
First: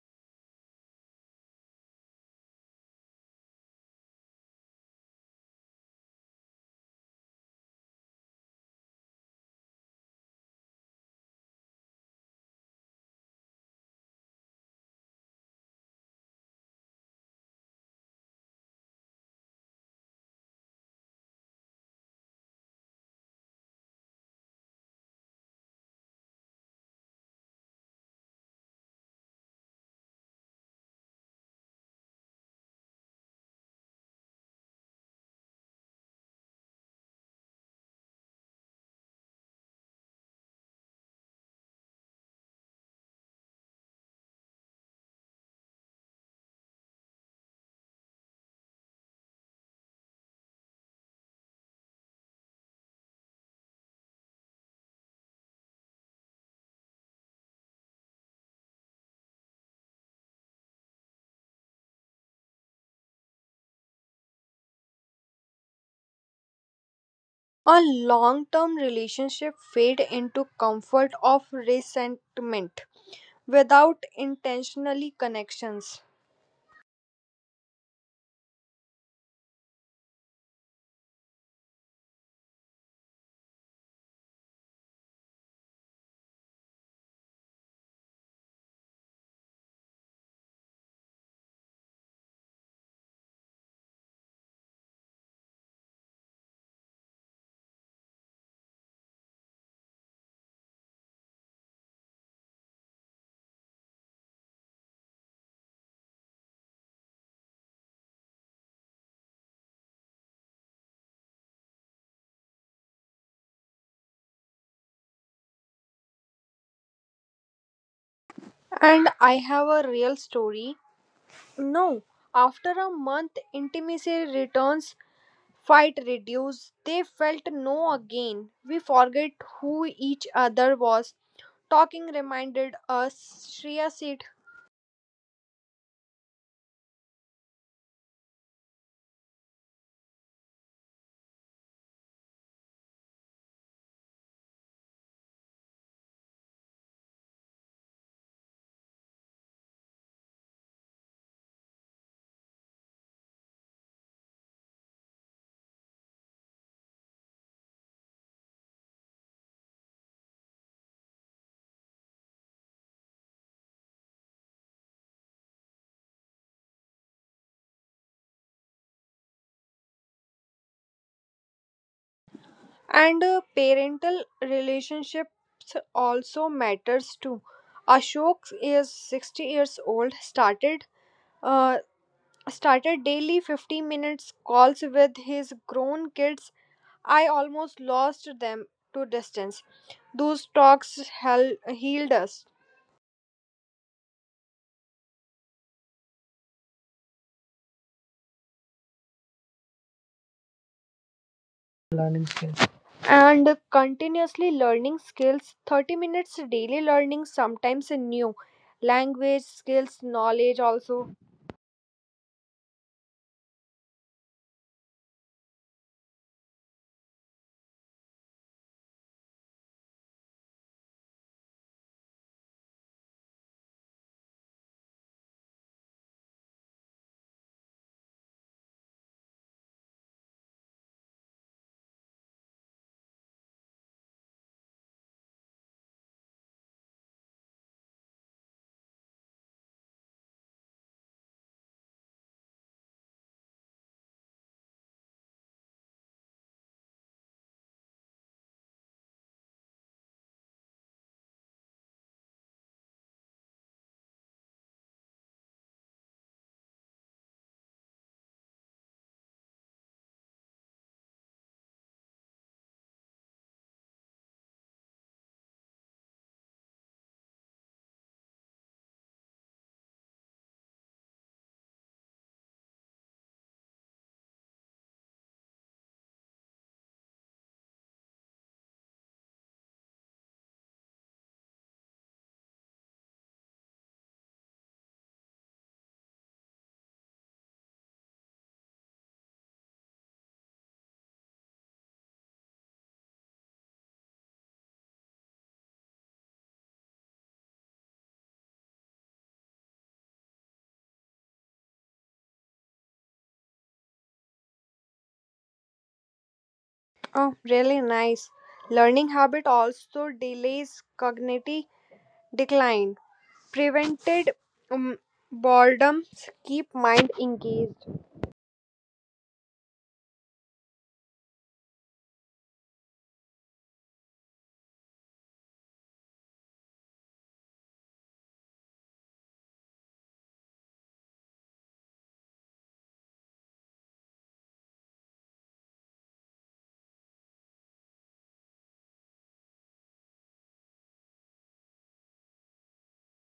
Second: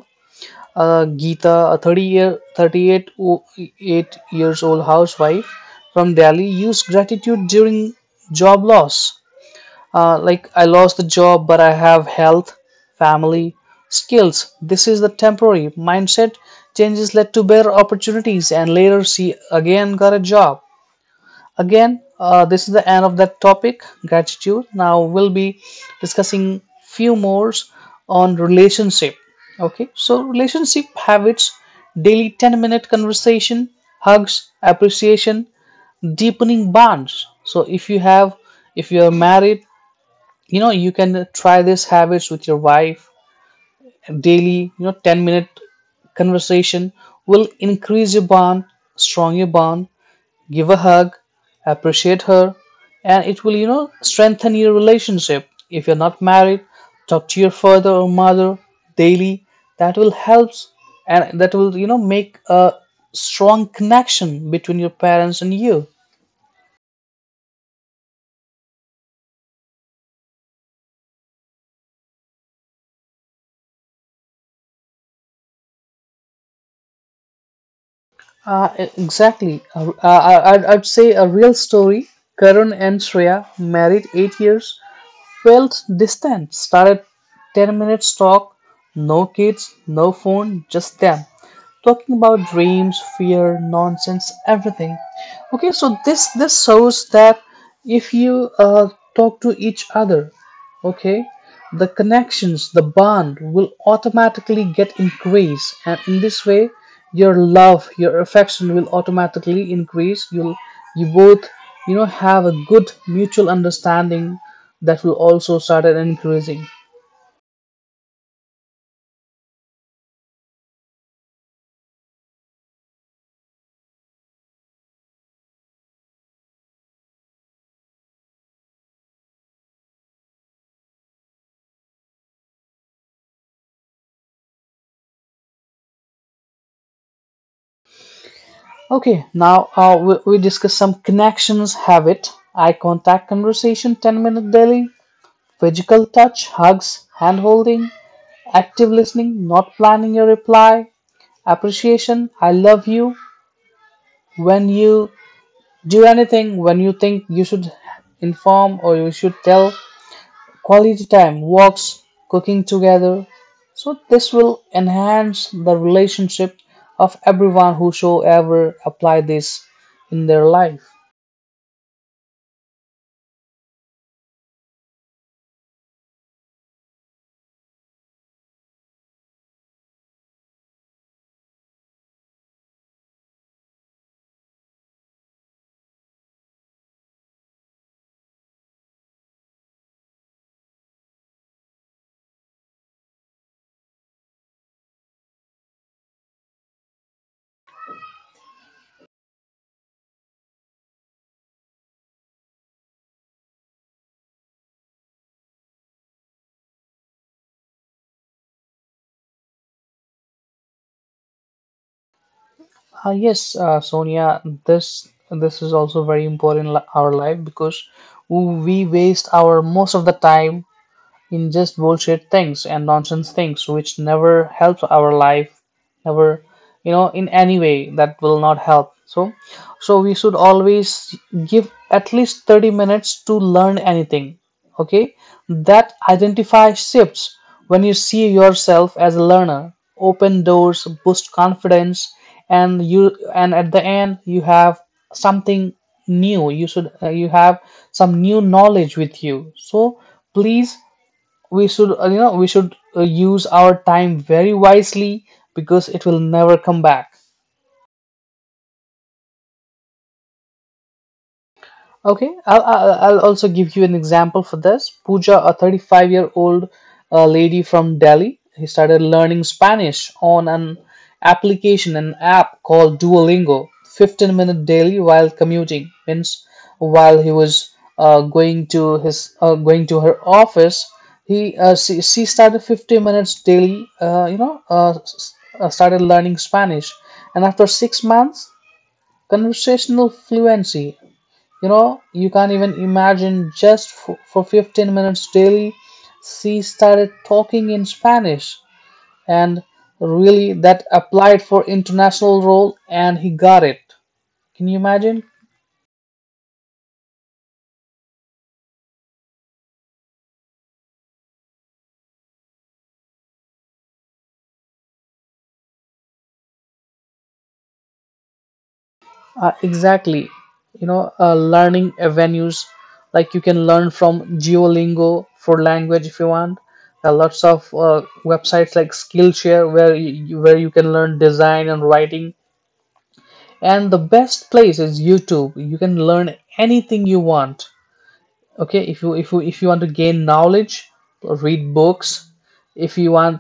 Geeta, a 38 eight years old housewife from Delhi, used gratitude during job loss. Like, I lost the job, but I have health, family, skills. This is the temporary mindset changes led to better opportunities, and later she again got a job. Again, this is the end of that topic, gratitude. Now we'll be discussing few more on relationship. Okay, so relationship habits, daily 10-minute conversation, hugs, appreciation, deepening bonds. So if you have, if you are married, you know, you can try these habits with your wife. Daily, you know, 10-minute conversation will increase your bond, strong your bond. Give a hug, appreciate her, and it will, you know, strengthen your relationship. If you're not married, talk to your father or mother daily. That will help, and that will, you know, make a strong connection between your parents and you. A long-term relationship fade into comfort of resentment without intentionally connections. Exactly. I'd say a real story. Karun and Shreya, married 8 years, felt distant. Started 10 minutes talk, no kids, no phone, just them. Talking about dreams, fear, nonsense, everything. Okay, so this shows that if you talk to each other. Okay, the connections, the bond will automatically get increased, and in this way your love, your affection will automatically increase. You'll, you both, you know, have a good mutual understanding. That will also start increasing. And I have a real story. No, after a month, intimacy returns, fight reduced. They felt no again. We forget who each other was. Talking reminded us, Shreya said. Okay, now we discuss some connections habit. Eye contact conversation 10-minute daily, physical touch, hugs, hand holding, active listening, not planning your reply, appreciation, I love you, when you do anything, when you think you should inform or you should tell. Quality time, walks, cooking together. So this will enhance the relationship of everyone who should ever apply this in their life. And parental relationships also matters too. Ashok is 60 years old, uh, started daily 50 minutes calls with his grown kids. I almost lost them to distance. Those healed us. And continuously learning skills, 30 minutes daily learning, sometimes a new language skills, knowledge also. Ah yes, Sonia, this is also very important in our life, because we waste our most of the time in just bullshit things and nonsense things, which never helps our life, never, you know, in any way, that will not help. So, so we should always give at least 30 minutes to learn anything. Okay, that identify shifts. When you see yourself as a learner, open doors, boost confidence. And you, and at the end you have something new. You should, you have some new knowledge with you. So, please, we should, you know, we should, use our time very wisely, because it will never come back. Okay, I'll also give you an example for this. Pooja, a 35-year-old lady from Delhi, he started learning Spanish on an application, an app called Duolingo, 15 minute daily while commuting. Means while he was going to his, going to her office, he, she started 15 minutes daily. You know, started learning Spanish, and after 6 months, conversational fluency, you know, you can't even imagine. Just for 15 minutes daily, she started talking in Spanish. And really, that applied for international role, and he got it. Can you imagine? Oh, really nice. Learning habit also delays cognitive decline. Prevented um, boredom, keep mind engaged. Exactly. You know, learning avenues like you can learn from Duolingo for language if you want. Lots of websites like Skillshare, where you can learn design and writing, and the best place is YouTube. You can learn anything you want. Okay, if you, if you want to gain knowledge, read books. If you want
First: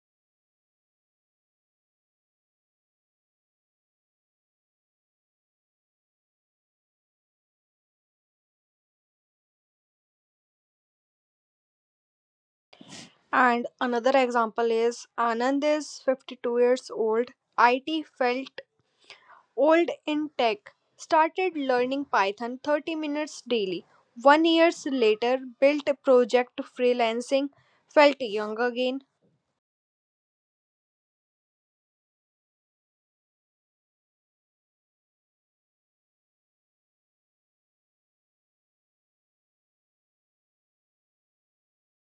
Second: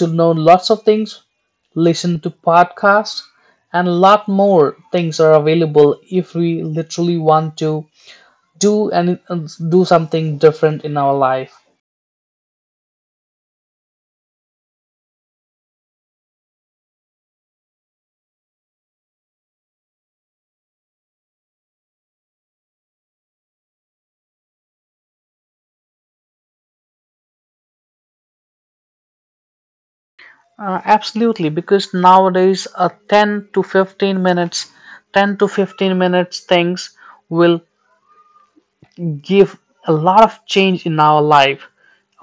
to know lots of things, listen to podcasts, and a lot more things are available if we literally want to do and do something different in our life. And another example is Anand is 52 years old. IT felt old in tech. Started learning Python 30 minutes daily. 1 year later, built a project freelancing. Felt young again. Absolutely, because nowadays, 10 to 15 minutes things will give a lot of change in our life.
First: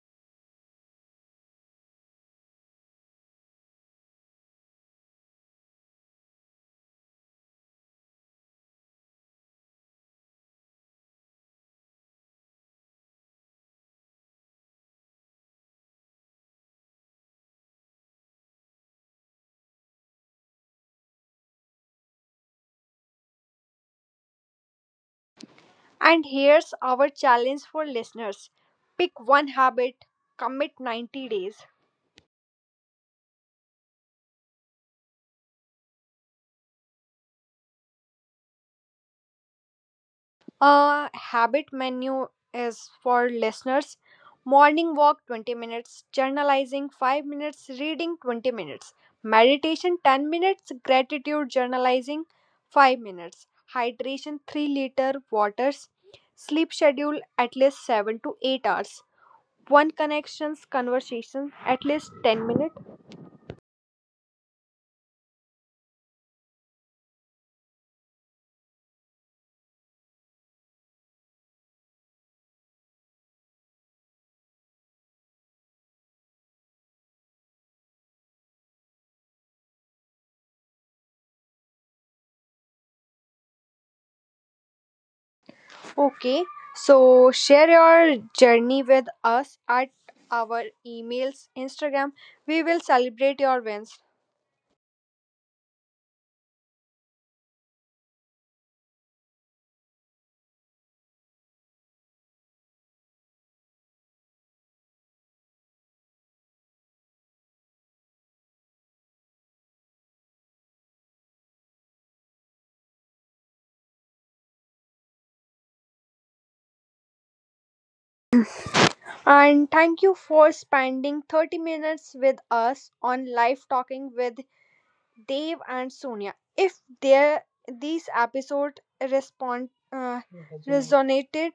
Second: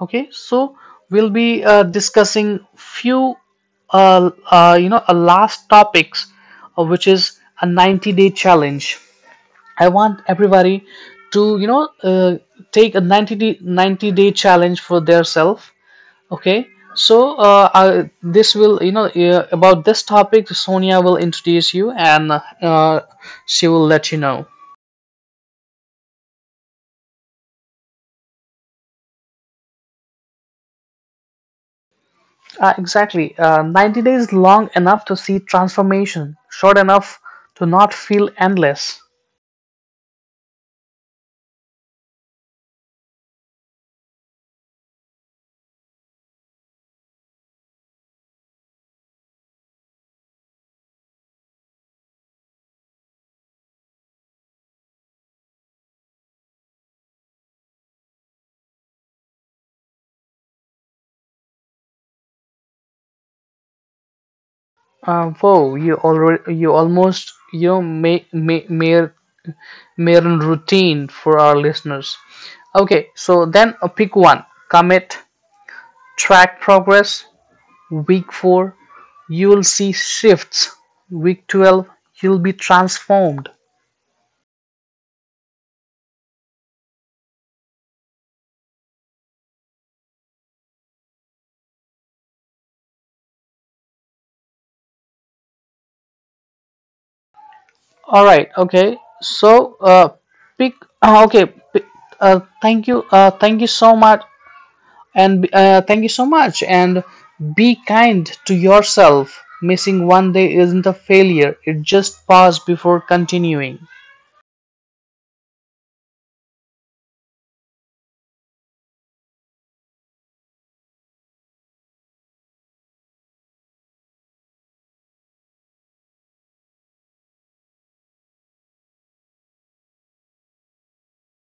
Okay, so we'll be, discussing few, you know, last topics, which is a 90-day challenge. I want everybody to, you know, take a 90-day challenge for their self. Okay, so I, this will, you know, about this topic Sonia will introduce you, and uh, she will let you know. And here's our challenge for listeners: pick one habit, commit 90 days. Exactly. 90 days long enough to see transformation, short enough to not feel endless. A habit menu is for listeners: morning walk 20 minutes, journalizing 5 minutes, reading 20 minutes, meditation 10 minutes, gratitude journalizing 5 minutes, hydration 3 liter waters, sleep schedule at least 7 to 8 hours, one connections conversation at least 10 minutes. Whoa, you already, you almost, you know, mere routine for our listeners. Okay, so then pick one. Commit, track progress. Week 4, you will see shifts. Week 12, you'll be transformed. Okay, so share your journey with us at our emails, Instagram. We will celebrate your wins. All right. Okay. So, pick. Okay. Pick, thank you. Thank you so much, and be kind to yourself. Missing one day isn't a failure. It just pause before continuing. And thank you for spending 30 minutes with us on live talking with Dave and Sonia. If their these episode respond resonated,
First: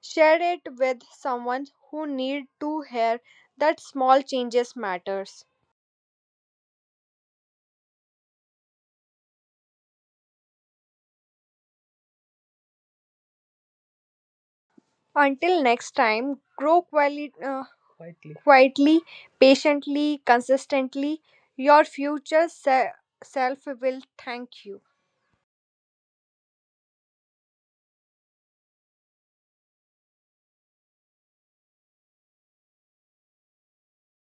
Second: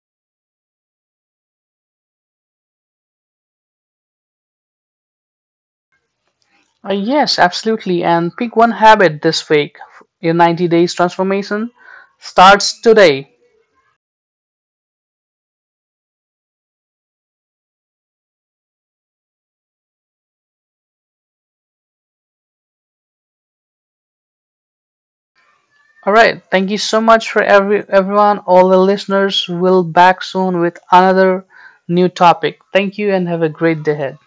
share it with someone who need to hear that small changes matters. Yes, absolutely. And pick one habit this week. Your 90 days transformation starts today. Until next time, grow quality quietly, patiently, consistently, your self will thank you. All right. Thank you so much for everyone. All the listeners will back soon with another new topic. Thank you and have a great day ahead.